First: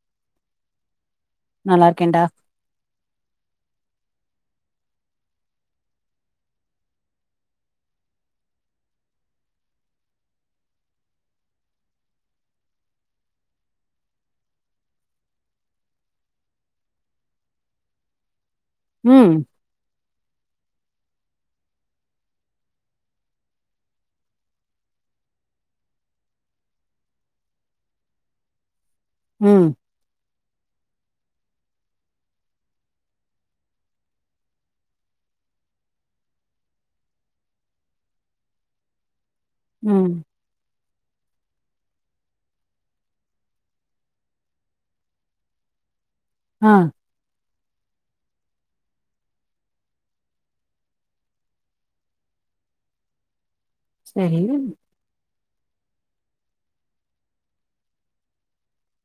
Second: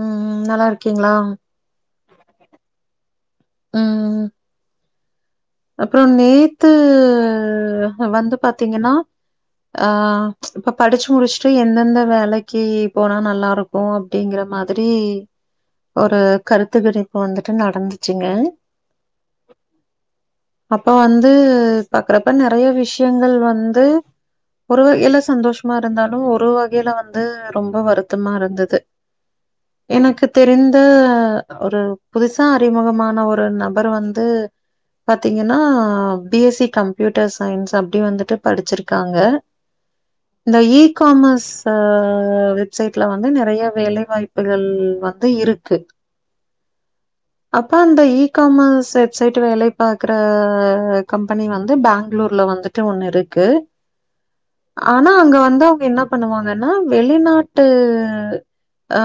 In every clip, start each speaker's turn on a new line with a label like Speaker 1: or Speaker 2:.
Speaker 1: உம் நல்லா இருக்கீங்ளா
Speaker 2: நல்லாருக்கேன்டா
Speaker 1: உம் அப்பறோ நேத்து வந்து பாத்தீங்கனா ஆ இப்ப படிச்சு முடிச்சுட்டு எந்தெந்த வேலைக்கு போனா நல்லா இருக்கு அப்டிங்கற மாதிரி ஒரு கருத்து கணிப்பு வந்துட்டு நடந்துச்சுங்க
Speaker 2: உம்
Speaker 1: அப்ப வந்து பாக்றப்ப நெறைய விஷயங்கள் வந்து ஒரு வகையில சந்தோஷமா இருந்தாலு ஒரு வகையில வந்து ரொம்ப வருத்தமா இருந்தது
Speaker 2: உம்
Speaker 1: எனக்கு தெரிந்த ஒரு புதுசா அறிமுகமான ஒரு நபர் வந்து பாத்தீங்கனா பி எஸ்சி கம்ப்யூட்டர் சயின்ஸ் அப்டி வந்துட்டு படிச்சிருக்காங்க
Speaker 2: உம்
Speaker 1: இந்த இ காமஸ் ச வெப்சைட்ல வந்து நெறைய வேலை வாய்ப்புகள் வந்து இருக்கு
Speaker 2: உம்
Speaker 1: அப்ப அந்த இ காமஸ் வெப்சைட் வேலைக் பாக்குற கம்பெனி வந்து பேங்ளூர்ல வந்துட்டு ஒண்ணு இருக்கு
Speaker 2: செரி
Speaker 1: ஆனா அங்க வந்து அவுங்க என்ன பண்ணுவாங்கனா வெளிநாட்டு ஆ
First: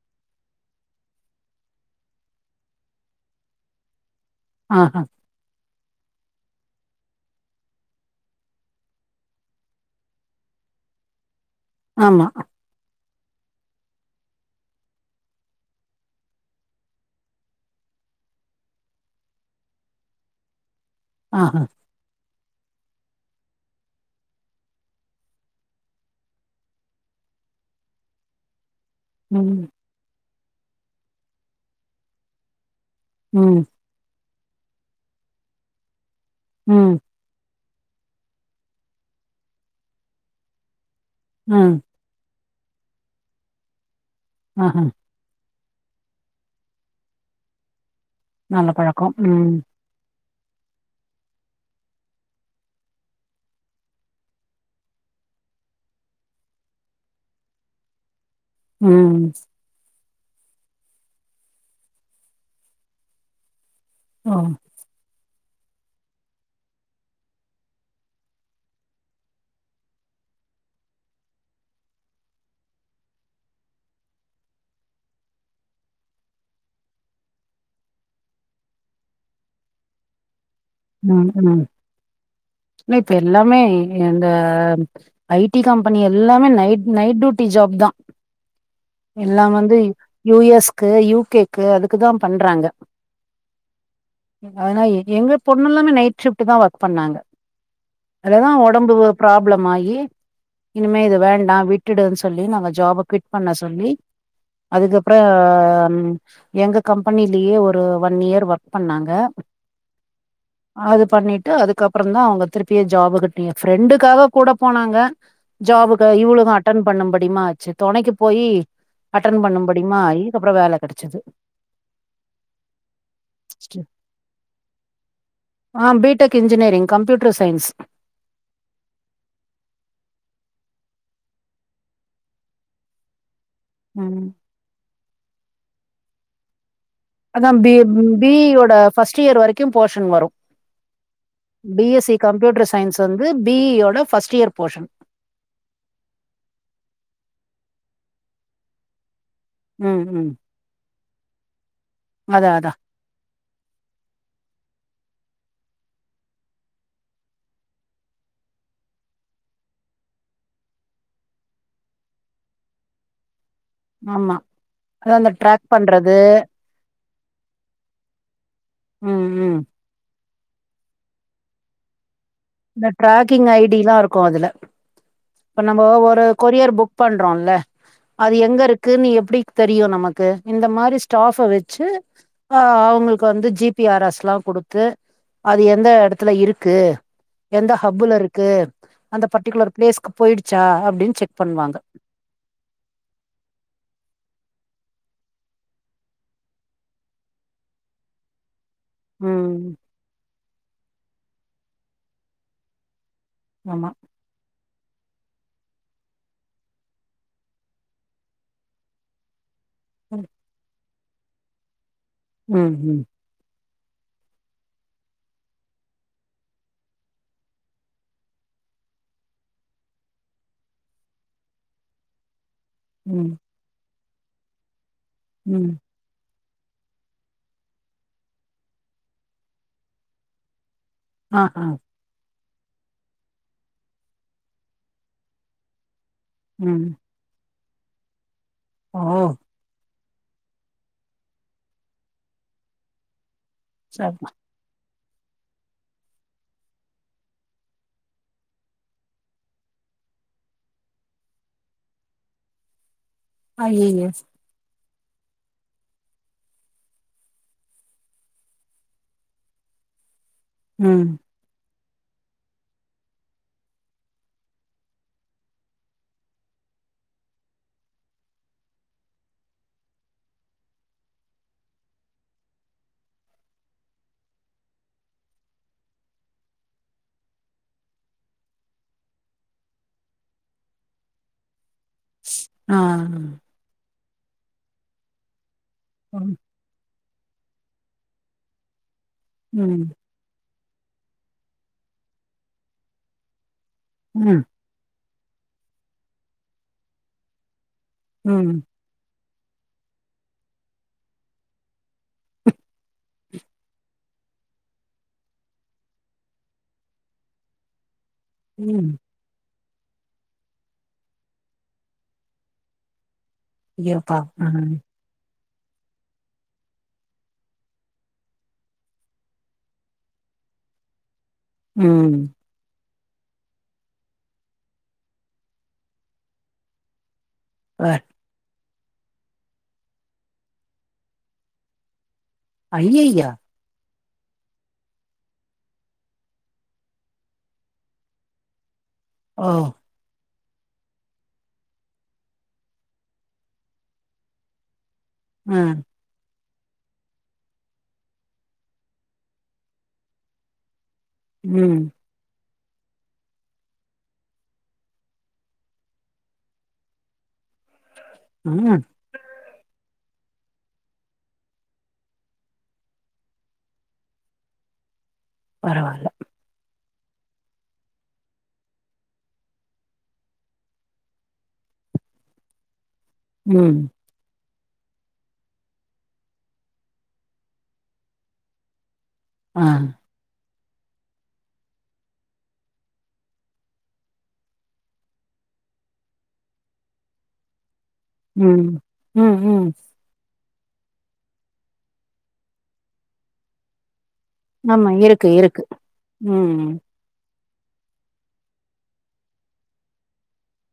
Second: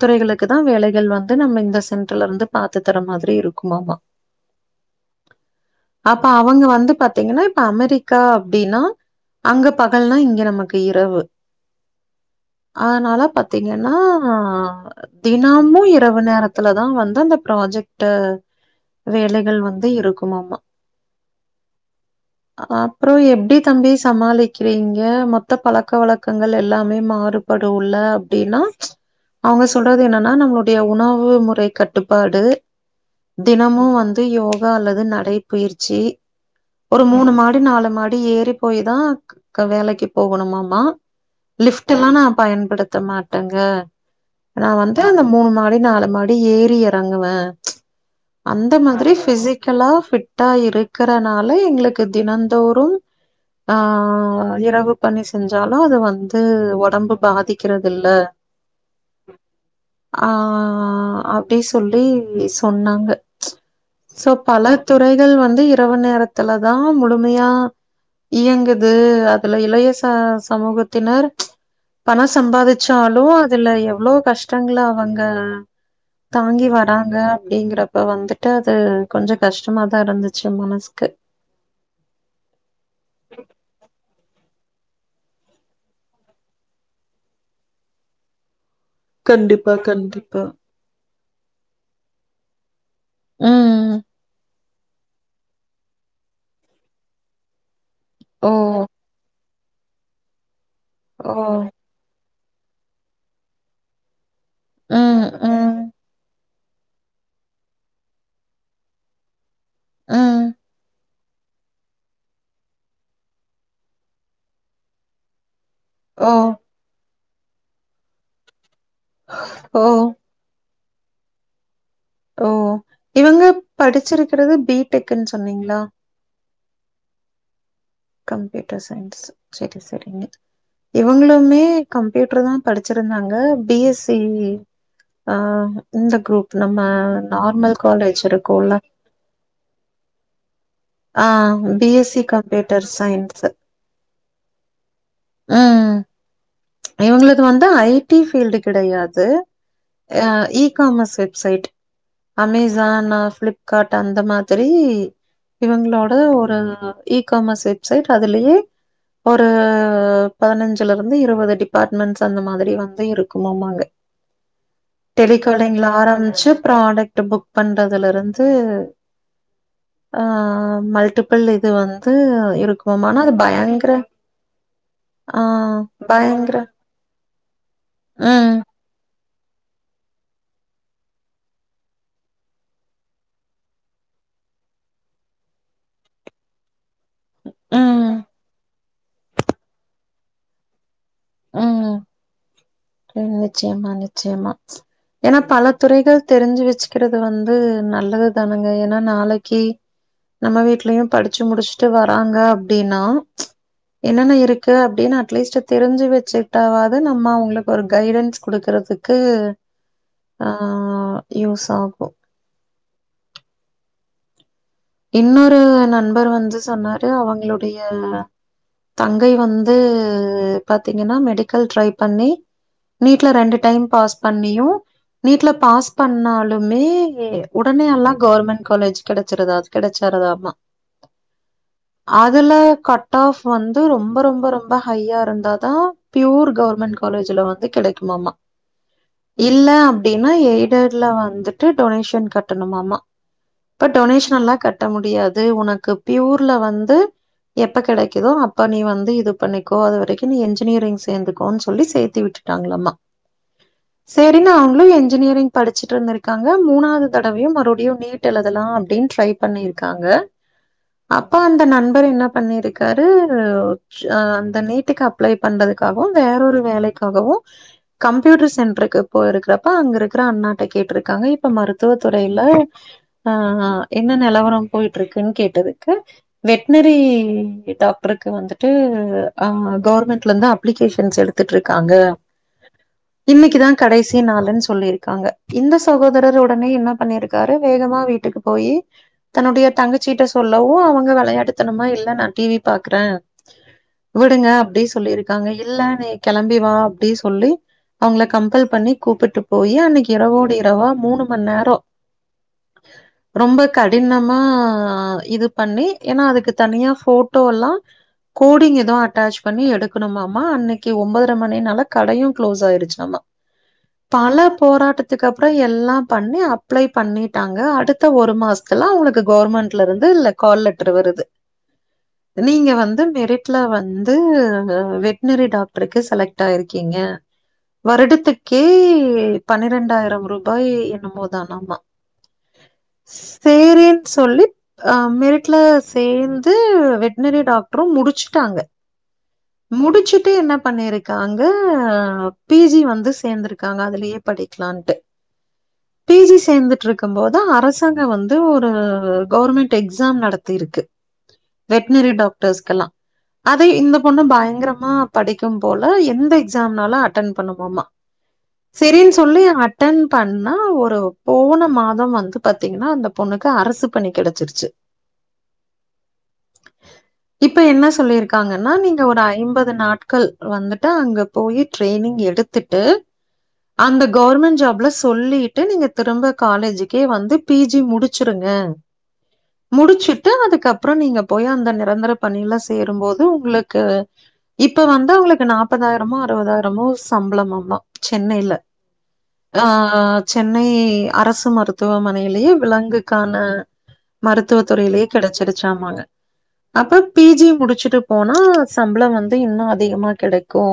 Speaker 1: துறைகளுக்கு தா வேலைகள் வந்து நம்ம இந்த சென்டர்லருந்து பாத்து தர மாதிரி இருக்குமாமா
Speaker 2: ஆ ஹ
Speaker 1: அப்ப அவுங்க வந்து பாத்தீங்னா இப்ப அமெரிக்கா அப்டினா அங்க பகல்னா இங்க நமக்கு இரவு
Speaker 2: ஆமா
Speaker 1: ஆனால பாத்தீங்கனா தினமும் இரவு நேரத்துல தா வந்து அந்த ப்ராஜெக்ட்டு வேலைகள் வந் து இருக்குமாமா
Speaker 2: ஆ ஹ
Speaker 1: அப்றோ எப்டி தம்பி சமாளிக்றீங்க மொத்த பழக்க வழக்கங்கள் எல்லாமே மாறு படுல்ல அப்டின்னா அவுங்க
Speaker 2: ம்
Speaker 1: சொல்றது என்னனா நம்ளுடைய உணவு முறை கட்டுப்பாடு
Speaker 2: ம்
Speaker 1: தினமு வந்து யோகா அல்லது நடைபயிற்சி
Speaker 2: ம்
Speaker 1: ஒரு மூணு மாடி நாலு மாடி ஏறி போயி தா க வேலைக்கு போகணுமாமா
Speaker 2: ம்
Speaker 1: லிஃப்டுல்லா நா பயன்படுத்த மாட்டேங்க நா
Speaker 2: ஆஹா
Speaker 1: வந்து அந்த மூணு மாடி நாலு மாடி ஏறி எறங்குவே
Speaker 2: நல்ல
Speaker 1: அந்த மாதிரி
Speaker 2: பழக்கம் ம்
Speaker 1: ஃபிசிக் லா ஃபிட்டா இருக்கறனால எங்களுக்கு தினந்தோறு ஆ இரவு பணி செஞ்சாலு அது வந்து ஒடம்பு பாதிக்கிறதில்ல
Speaker 2: ம்
Speaker 1: ஆ அப்டி சொல்லி சொன்னாங்க சோ
Speaker 2: ஓ
Speaker 1: ல துறைகள் வந்து இரவு நேரத்துல தா முழுமையா இயங்குது அதுல இளைய ச சமூகத்தினர் பணோ சம்பாதிச்சாலு அதுல எவ்ளோ கஷ்டங்கள அவங்க தாங்கி வராங்க அப்டிங்கிறப்ப வந்துட்டு அது கொஞ்சோ கஷ்டமாதா இருந்துச்சு மனசு
Speaker 2: ம் ம் னே இப்ப எல்லாமே இந்த ஐ டி கம்பெனி எல்லாமே நைட் நைட் டூட்டி ஜாப் தா எல்லா
Speaker 1: கண்டிப்பா,
Speaker 2: வந்து யு
Speaker 1: கண்டிப்பா.
Speaker 2: எஸ் கு யூ கே க்கு அதுக்குதா பண்றாங்க
Speaker 1: ம்
Speaker 2: ங்க ஆனா எங்க பொண்ணுலாமே நைட் ஷிஃப்ட்டு தா ஒர்க் பண்ணாங்க அதுல தா ஒடம்பு ப்ராப்ளமாயி இனிமே இது வேண்டா வி ட்டுடுன்னு சொல்லி ட்டுடு ன் சொல்லி நாங்க ஜாப் குய்ட் பண்ண சொல்லி அதுக்கப்றோ எங்க கம்பெனிலயே ஒரு ஒன் இயர் ஒர்க் பண்ணாங்க
Speaker 1: ம்
Speaker 2: அது பண்ணிட்டு அதுக்கப்றோ தா அவுங்க திருப்பியு ஜாப்புகட்டி எ ஃப்ரெண்டுக்காக கூட போனாங்க ஜாபுக்கா இவளுக்கு அட்டன் பண்ணும்படியுமாச்சு தொணைக்கு போயி அட்டென்
Speaker 1: ஓ,
Speaker 2: பண்ணும்படியுமாயி அதுக்கப்றோ வேல கெடச்சது
Speaker 1: ஓ இவுங்க படிச்சிருக்றது பி டெக் னு சொன்னீங்ளா
Speaker 2: ஆ B tech engineering computer science
Speaker 1: computer science செரி செரிங்க இவுங்களுமே கம்ப்யூட்ரு தா படிச்சுருந்தாங்க பி எஸ் சி
Speaker 2: ம்
Speaker 1: அ இந்த குரூப் நம்ம
Speaker 2: அதா B
Speaker 1: normal college
Speaker 2: B E
Speaker 1: இருக்கும்ல.
Speaker 2: யோட ஃபர்ஸ்ட் இயர் வரைக்கு போர்ஷன் வரு
Speaker 1: ஆ
Speaker 2: B S C
Speaker 1: BSc
Speaker 2: computer
Speaker 1: computer
Speaker 2: science வந்து பி இ யோட ஃபர்ஸ்ட் இயர் போர்ஷன்
Speaker 1: ம் இவங்களுது வந்து ஐடி பீல்டு கெடையாது
Speaker 2: ம்
Speaker 1: அ
Speaker 2: ம்
Speaker 1: இ காமர்ஸ் வெப்சைட்
Speaker 2: அதா அதா
Speaker 1: அமேசான் அ ஃப்லிப் காட் அந்த மாதிரி இவங்களோட ஒரு இ காமர்ஸ் வெப்சைட் அதுலயே ஒரு பதினஞ்சுல இருந்து இருவது டிபார்ட்மெண்ட்ஸ் அந்த மாதிரி வந்து இருக்குமோமாங்க
Speaker 2: ஆமா அதா அந்த ட்ராக்
Speaker 1: டெலிகாலிங்ல
Speaker 2: பண்றது
Speaker 1: ஆரம்பிச்சு ப்ராடக்ட் புக் பண்றதுல இருந்து
Speaker 2: ம் ம்
Speaker 1: அ மல்டிபுள் இது வந்து
Speaker 2: இந்த
Speaker 1: இருக்குமாமா ஆனா அது
Speaker 2: ட்ரக்கிங்
Speaker 1: பயங்கர
Speaker 2: ஐடிலா இருக்கு அதுல
Speaker 1: ஆ
Speaker 2: இப்ப நம்பொ ஒரு
Speaker 1: பயங்கர
Speaker 2: கொரியர் புக் பண்றோல அது
Speaker 1: ம்
Speaker 2: எங்க இருக்கு நீ எப்டி தெரியு நமக்கு இந்த மாரி ஸ்டாஃப வச்சு ஆ அவ்ங்களுக்கு வந்து ஜிபி ஆர் எஸ் லா குடுத்து அது எந்த எடத்துல இருக்கு எந்த
Speaker 1: ம்
Speaker 2: ஹப்புல இருக்கு அந்த பர்ட்டிகுலர் பிளேஸ்க்கு போயிடுச்சா அப்டின் செக் பண்ணுவாங்க
Speaker 1: ம் நிச்சயமா நிச்சயமா ஏனா பல துறைகள் தெரிஞ்சு வெச்சுக்கிறது வந்து நல்லது தானுங்க ஏனா
Speaker 2: ம்
Speaker 1: நாளைக்கி நம்ம வீட்லயு படிச்சு முடிச்சுட்டு வராங்க அப்டினா
Speaker 2: ஆமா
Speaker 1: என்னென்ன இருக்கு அப்டின்னு அட்லீஸ்ட் தெரிஞ்சு வெச்சுகிட்டாவாவது நம்ம அவுங்களு ஒரு கைடன்ஸ் குடுக்கறதுக்கு
Speaker 2: ம்
Speaker 1: ஆ யூஸ் ஆகு
Speaker 2: ம் ம்
Speaker 1: இன்னொரு நண்பர் வந்து சொன்னாரு அவுங்களுடைய தங்கை வந்து பாத்தீங்கன்னா மெடிக்கல் ட்ரை பண்ணி நீட்ல
Speaker 2: ம்
Speaker 1: ரெண்டு டைம் பாஸ் பண்ணியு நீட்ல
Speaker 2: ம்
Speaker 1: பாஸ் பண்ணாலுமே உடனே எல்லா கவர்மெண்ட் காலேஜ் கெடச்சிறாது கெடைச்சராத ஆமா
Speaker 2: அ ஆஹா
Speaker 1: அதுல கட் ஆஃப் வந்து ரொம்ப ரொம்ப ரொம்ப ஹையா இருந்தாதா பியூர்
Speaker 2: ம்
Speaker 1: கவர்மெண்ட் காலேஜ்ல வந்து கெடைக்குமாமா
Speaker 2: ஓ
Speaker 1: இல்ல அப் டினா எய்டடுல வந்துட்டு டொனேஷன் கட்டணுமாமா இப்ப
Speaker 2: சரிமா
Speaker 1: டொனேஷன்ல்லா கட்ட முடியாது உனக்கு பியூர்ல வந்து எப்ப கெடைக்குதோ அப்போ நீ வந்து இது பண்ணிக்கோ அது வரைக்கு நீ இன்ஜினியரிங் சேந்துக்கோனு சொல்லி சேத்தி விட் டாங்ளாமா
Speaker 2: ஆய்யய்யோ
Speaker 1: பின்ன அவுளு இன்ஜினியரிங் படிச்சிட்டு இருந்திருகாங்க மூணாவது தடவையும் மறுபடியு நீட் எழுதலா அப்டின் ட்ரை பண்ணிருக்காங்க
Speaker 2: ம்
Speaker 1: அப்ப அந்த நண்பர் என்ன பண்ணிருக்காரு அ அந்த நீட்டுக்கு அப்ளை பண்றதுக்காகவு வேறொரு வேலைக்காகவு கம்ப்யூட்டர் சென்ட்ருக்கு போயிருக்கப்ப அங்க இருக்கற அண்ணாட்ட கேட்டு இருக்காங்க இப்ப மருத்துவ துறைல அ ஆ என்ன நிலவர போயிட்டு இருக்குன்னு கேட்டதுக்கு வெட்னரி டாக்டருக்கு வந்துட்டு அப் கவுர்மெண்ட்லந்து அப்லிகேஷன்ஸ் எடு த்துட்டு இருக்காங்க
Speaker 2: ஆ
Speaker 1: இன்னைக்குதா கடைசி நாளுனு சொல்லிருக்காங்க இந்த
Speaker 2: ம்
Speaker 1: சகோதரரோ உடனே என்ன பண்ணிருக்காரு வேகமா வீட்டுக்கு போயி தன்னுடைய
Speaker 2: ம்
Speaker 1: தங்கச்சிகிட்ட சொல்லவு அவுங்க வெளயாட்டுத்தணமா இல்ல நா டி வி பாக்குற
Speaker 2: ம்
Speaker 1: விடுங்க அப்டி சொல்லிருக்காங்க இல்ல நீ கெளம்பி வா அப்டி சொல்லி அவுங்கள
Speaker 2: ம்
Speaker 1: கம்பல் பண்ணி கூப்புட்டு போயி அன்னைக்கு இரவோடு இரவா மூணு மண்நேரோ ரொம்ப கடினமா இது பண்ணி ஏனா அதுக்கு தனியா போட்டோல்லா கோடிங் எதோ
Speaker 2: ம்
Speaker 1: அட்டாச் பண்ணி எடுக்கணுமாமா அன்னைக்கு ஒன்பதர மணினால கடையு க்ளோஸ் ஆயிடுச்சாமா
Speaker 2: ஐயோ
Speaker 1: பல
Speaker 2: பாவோ
Speaker 1: போராட்டத் துக்கப்றோ எல்லா பண்ணி அப்ளை பண்ணிட்டாங்க அடுத்த ஒரு மாச த்துல அவுங்களுக்கு கவுர்மெண்ட்ல இருந்து லெ கால் லெட்டர் வருது
Speaker 2: ம்
Speaker 1: நீங்க வந்து மெரிட்ல வந்து வெட்னரி டாக்டருக்கு செலக்ட் ஆயிருக்கீங்க
Speaker 2: வேற
Speaker 1: வருடத்துக்கே பன்னிரெண்டாயிரம் ரூபாய் என்னோ மோதானாமா
Speaker 2: ஐய்ஐயோ
Speaker 1: சேரின் சொல்லு ஆ மெரிட்ல சேந்து வெட்னரி டாக்டரு முடிச்சுட்டாங்க
Speaker 2: ஓ
Speaker 1: முடிச்சுட்டு என்ன பண்ணி இருக்காங்க பி ஜி வந்து சேந்து இருக்காங்க அதுலயே படிக்லான்ட்டு
Speaker 2: ஹ
Speaker 1: பி ஜி சேந்துட்ருக்கு போதா அரசாங்க வந்து து ஒரு கவர்மெண்ட் எக்ஸாம் நடத்திருக்கு
Speaker 2: ம்
Speaker 1: வெட்னரி டாக்டர்ஸ்கெல்லா அதே இந்த பொண்ணு பயங்கரமா படிக்கு போல எந்த எக்ஸாம்னாலு அட்டன் பண்ணுமா ம
Speaker 2: ம்
Speaker 1: செரினு சொல்லி அ ட்டன் பண்ணா ஒரு போன மாதோ வந்து பாத்தீங்கென்னா அந்த பொண்ணுக்கு அரசு பணி கெடைச்ருச்சு
Speaker 2: பரவால்ல
Speaker 1: இப்ப என்ன சொல்லி இருக்காங்கன்னா நீங்க ஒரு ஐம்பது நாட்கள் வந்துட்டு அங்க போயி ட்ரெய்னிங் எடுத் துட்டு
Speaker 2: ம்
Speaker 1: அந்த கவர்மெண்ட் ஜாப்ல சொல்லிட்டு நீங்க திரும்ப காலேஜுக்கே வந்து பி ஜி முடிச் சுருங்க
Speaker 2: ஆ
Speaker 1: முடிச்சுட் டு அதுக்கப்றோ நீங்க போயி அந்த நிரந்தர பணில சேரும்போது உங்களுக்கு இப்ப வந்து அவுங்களுக்கு நாப்பதாயிரமோ அறுவதாயிரமோ சம்பளமாம்மா சென்னையில
Speaker 2: ம் ம்
Speaker 1: ஆ
Speaker 2: ம்
Speaker 1: சென்னை அரசு மருத்துவமனையிலயே விலங்குக்கான மருத்துவ
Speaker 2: ஆமா
Speaker 1: துறையிலேயே
Speaker 2: இருக்கு இருக்கு
Speaker 1: கெடைச்சிருச்சாமாங்க
Speaker 2: ம்
Speaker 1: அப்ப பி ஜி முடிச்சுட்டு போனா சம்பளோ வந்து இன்னு அதிகமா கெடைக்கு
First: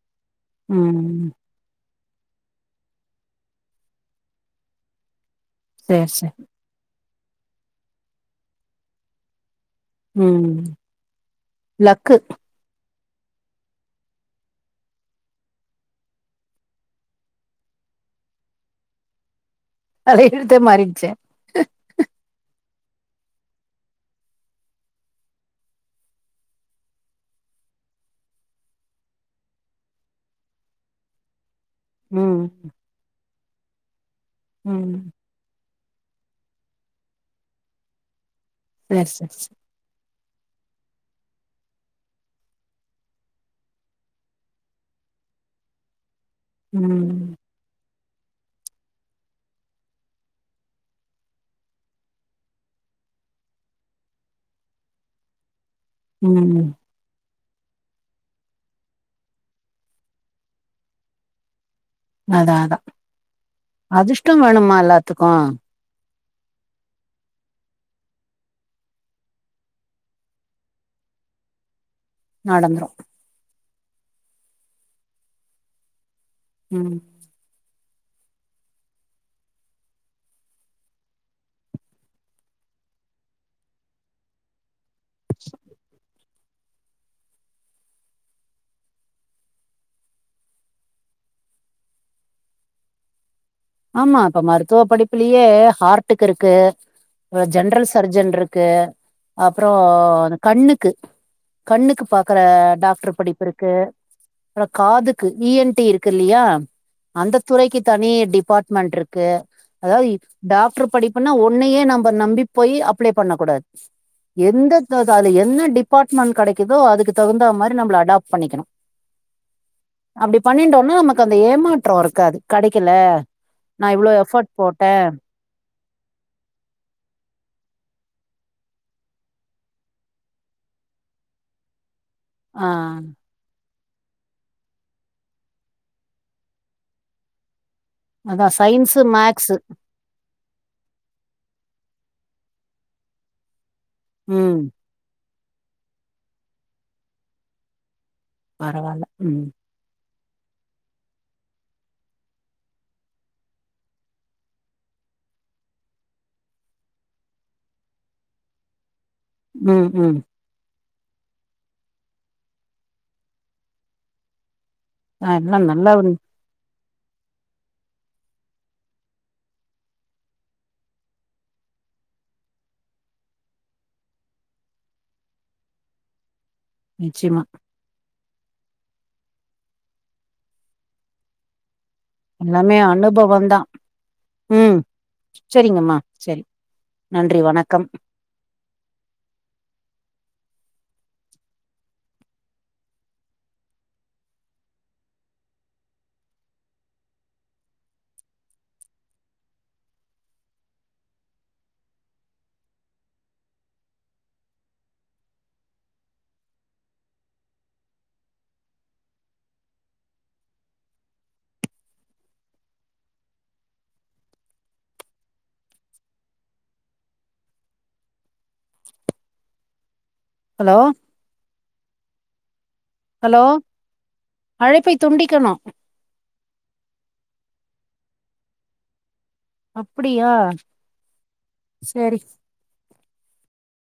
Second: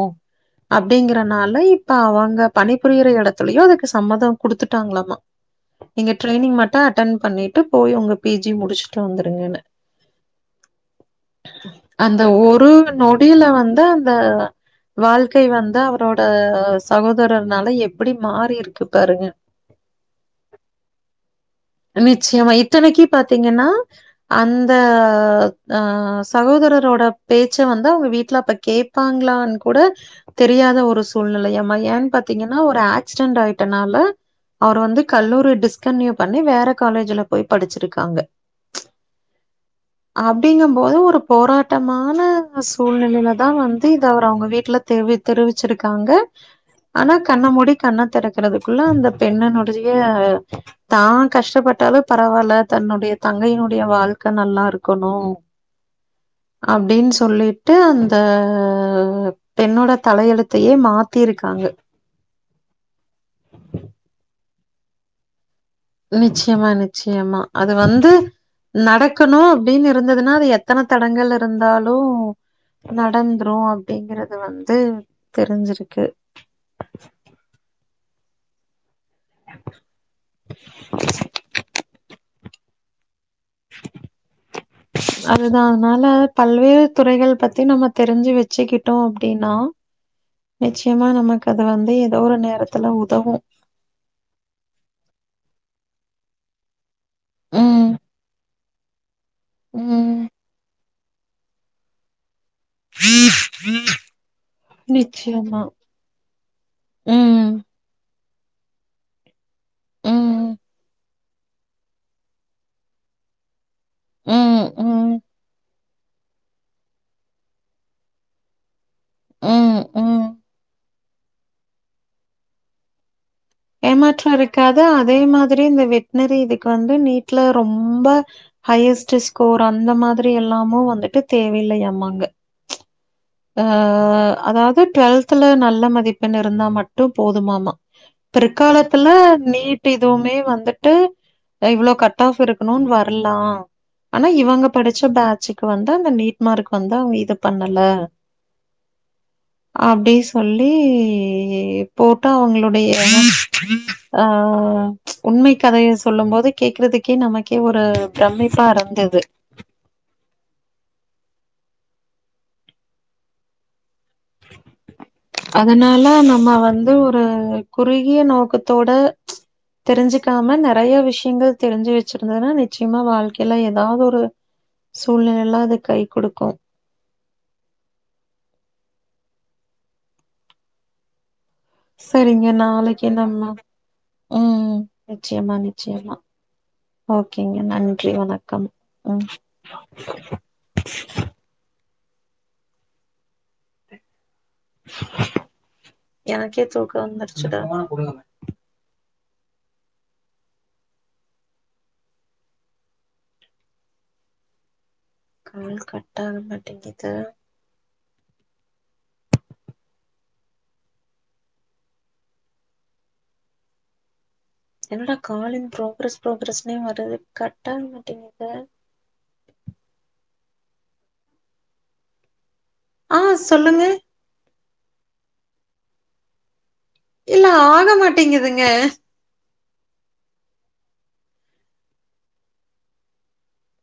Speaker 2: ம்
Speaker 1: அப்டிங்கிறனால இப் ப அவங்க பணிபுரியிற இடத்துலயு அதுக்கு சம்மதோ குடுத்துட்டாங்களாமா நீங்க
Speaker 2: சேர் சேர்
Speaker 1: ட்ரெய்னிங் மட் அட்டன் பண்ணிட்டு போயி உங்க பி ஜி முடிச்சுட்டு வந்துருங்கென்னு
Speaker 2: உம் லக்கு
Speaker 1: உம் நொடியில வந்து அந்த வாழ்க்கை வந்து அவரோட சகோதரர்னால எப்பிடி மாறி இருக்கு பாருங்க
Speaker 2: தலை எழுத்தே மாரிட்ச்சே
Speaker 1: நிச்சயமா இத்தனைக்கி பாத்தீங்கென்னா அந்த ஆ சகோதரரோட பேச்ச வந்து அவுங்க வீட்ல அப்ப கேப் பாங்களான் கூட தெரியாத ஒரு சூழ்நிலையாமா ஏன்
Speaker 2: ம்
Speaker 1: பாத்தீங்கன்னா ஒரு ஆக்ஸ்டெண்ட் ஆயிட்டனால அவர்
Speaker 2: ம்
Speaker 1: வந்து கல்லூரி டிஸ் கண்ட்டின்யூ பண்ணி வேற காலேஜ்ல போய் படிச்சிருக்காங்க
Speaker 2: பிளாக் சென்ஸ்
Speaker 1: அப்டிங்கும் போது ஒரு போராட்டமான சூழ்நிலைல தா வந்து இது அவர் அவுங்க வீட்டுல தெவி தெரிவிச்சி இருக்காங்க ஆனா
Speaker 2: ம்
Speaker 1: கண்ண மூடி கண்ண திறக்கறதுக்குள்ள அந்த பொண்ணனோடய தா கஷ்டப்பட்டாலு பரவா இல்ல தன்னோடய தங்கையினோட வாழ்க்க நல்லா இருக்கணு
Speaker 2: [inaudible] ம்
Speaker 1: அப்டின்னு சொல்லிட் ட்டு அந்த பெண்ணோட தலையெழுத்தையே மாத்திருக்காங்கு
Speaker 2: அதா அதா அதிஷ்டம் வேணுமா எல்லாத்துக்கு
Speaker 1: நிச்சயமா நிச்சயமா அது வந்து நடக்கணு அப்டின் இருந்ததுன்னா அது எத்தன தடங்கல் இருந்தாலு
Speaker 2: நடந்துரு
Speaker 1: நடந்த்ரு அப்படிங்கிறத வந்து தெரிஞ்சிருக்கு
Speaker 2: ம்
Speaker 1: [unintelligible]
Speaker 2: [inaudible]
Speaker 1: அதுதா அனால பல்வேறு துறைகள் பத்தி நம்ம தெரிஞ்சு வச்சிக்கிட்டோ அப்டின்னா நிச்சயமா நமக் அது வந்து ஏதோ ஒரு நேரத்துல உதவு
Speaker 2: ஆமா அப்ப மருத்துவ படிப்புலியே ஹார்ட்டுக்குருக்கு வ
Speaker 1: ம்,
Speaker 2: ஜென்ரல் சர்ஜன்ருக் கு அப்றோ
Speaker 1: ம்.
Speaker 2: இனு கண்ணுக்கு கண்ணுக்கு பாக்கறன் டாக்டர் படிப்புருக்கு ப்ற காதுக்கு
Speaker 1: நிச்சயமா.
Speaker 2: ஈஎன்டி இருக்கு இல்லையா அந்த
Speaker 1: ம்,
Speaker 2: துறைக்கி தனி டிபாட் மன்ட்ருக்கு அதாவ்இ
Speaker 1: ம்,
Speaker 2: டாக்டர் படிப்புன்னா உன்னையே நம்ப நம்பி போயி அப்ளை பண்ணக்கூடாத்
Speaker 1: ம்,
Speaker 2: எந்தத்தோ அது
Speaker 1: ம்,
Speaker 2: அல என்ன டிப் பாட்மண் கடைக்குதோ அதுக்குத் தகுந்தா மாரி நம்ம அடாப் பண்ணிக்கிணு
Speaker 1: ம் ம்
Speaker 2: அப்டி பண்ணின்டோனா நமக்கு அந்த ஏமாற்றோ இருக்காது கடைக்கில
Speaker 1: ஏமாற்றோ இருக்காது அதே மாதிரி இந்த வெட்னரி திக்கு வந்து நீட்ல ரொம்ப ஹையஸ்ட்டு ஸ்கோர் அந்த மாதிரி எல்லாமு வந்துட்டு தேவையில்லையாமாங்க
Speaker 2: ஆ
Speaker 1: அ அதாவ்து டுவெல்த்ல நல்ல மதிப்பெண் இருந்தா மட்டு போதுமாமா
Speaker 2: அதா சயின்ஸு
Speaker 1: பிற்காலத்துல
Speaker 2: மேக்ஸு
Speaker 1: நீட் டிதுமே வந்துட்டு அ இவ்ளோ கட் ஆஃப் இருக்குணுன் வர்லா ஆனா
Speaker 2: ம்
Speaker 1: இவங்க படிச்ச பேட்சுக்கு வந்து அந்த நீட் மார்க் வந்து அவங்க இது பண்ணல
Speaker 2: பரவால்ல உம்
Speaker 1: அப்டி சொல்லிப் போட்டு அவ்ங்களுடைய ஆ உண்மை கதைய சொல்லும்போது கேக்குறதுக்கே நமக்கே ஒரு ப்ரமிப்பா ருந்தது
Speaker 2: ம் ம் ஆ எல்லா நல்லா
Speaker 1: அதனால நம்ம வந்து ஒரு குறுகிய நோக்கத்தோட தெரிஞ்சுக்காம நெறையா விஷ்யுங்கள் தெரிஞ்சு வச்சிருந்தானா நிச்சயமா வாழ்க்கையில ஏதாவொரு சூழ்நிலையில அது கை குடுக்கு
Speaker 2: நிச்சிமா
Speaker 1: சரிங்க
Speaker 2: எல்லாமே
Speaker 1: நாளைக்கே நம்ம
Speaker 2: அனுபவந்தா
Speaker 1: ம் நிச்சயமா
Speaker 2: செரிங்கம்மா
Speaker 1: நிச்சயமா
Speaker 2: செரி நன்றி
Speaker 1: ஓகேங்க
Speaker 2: வணக்கம்
Speaker 1: நன்றி வணக்கம் ம் எனக்கே தூக்கோ வந்துருச்சுடா கால் கட் ஆக மாட்டேங்குது என்னடா கால் இன் ப்ரோக்ரஸ் ப்ரோக்ரஸ்னே வருது கட் ஆக மாட்டேங்குது
Speaker 2: ஹலோ
Speaker 1: ஆ
Speaker 2: ஹலோ
Speaker 1: சொல்லுங்க
Speaker 2: அழைப்பை துண்டிக்கணு
Speaker 1: இல்ல ஆக மாட்டேங்கிதுங்க
Speaker 2: அப்படியா சரிஸ்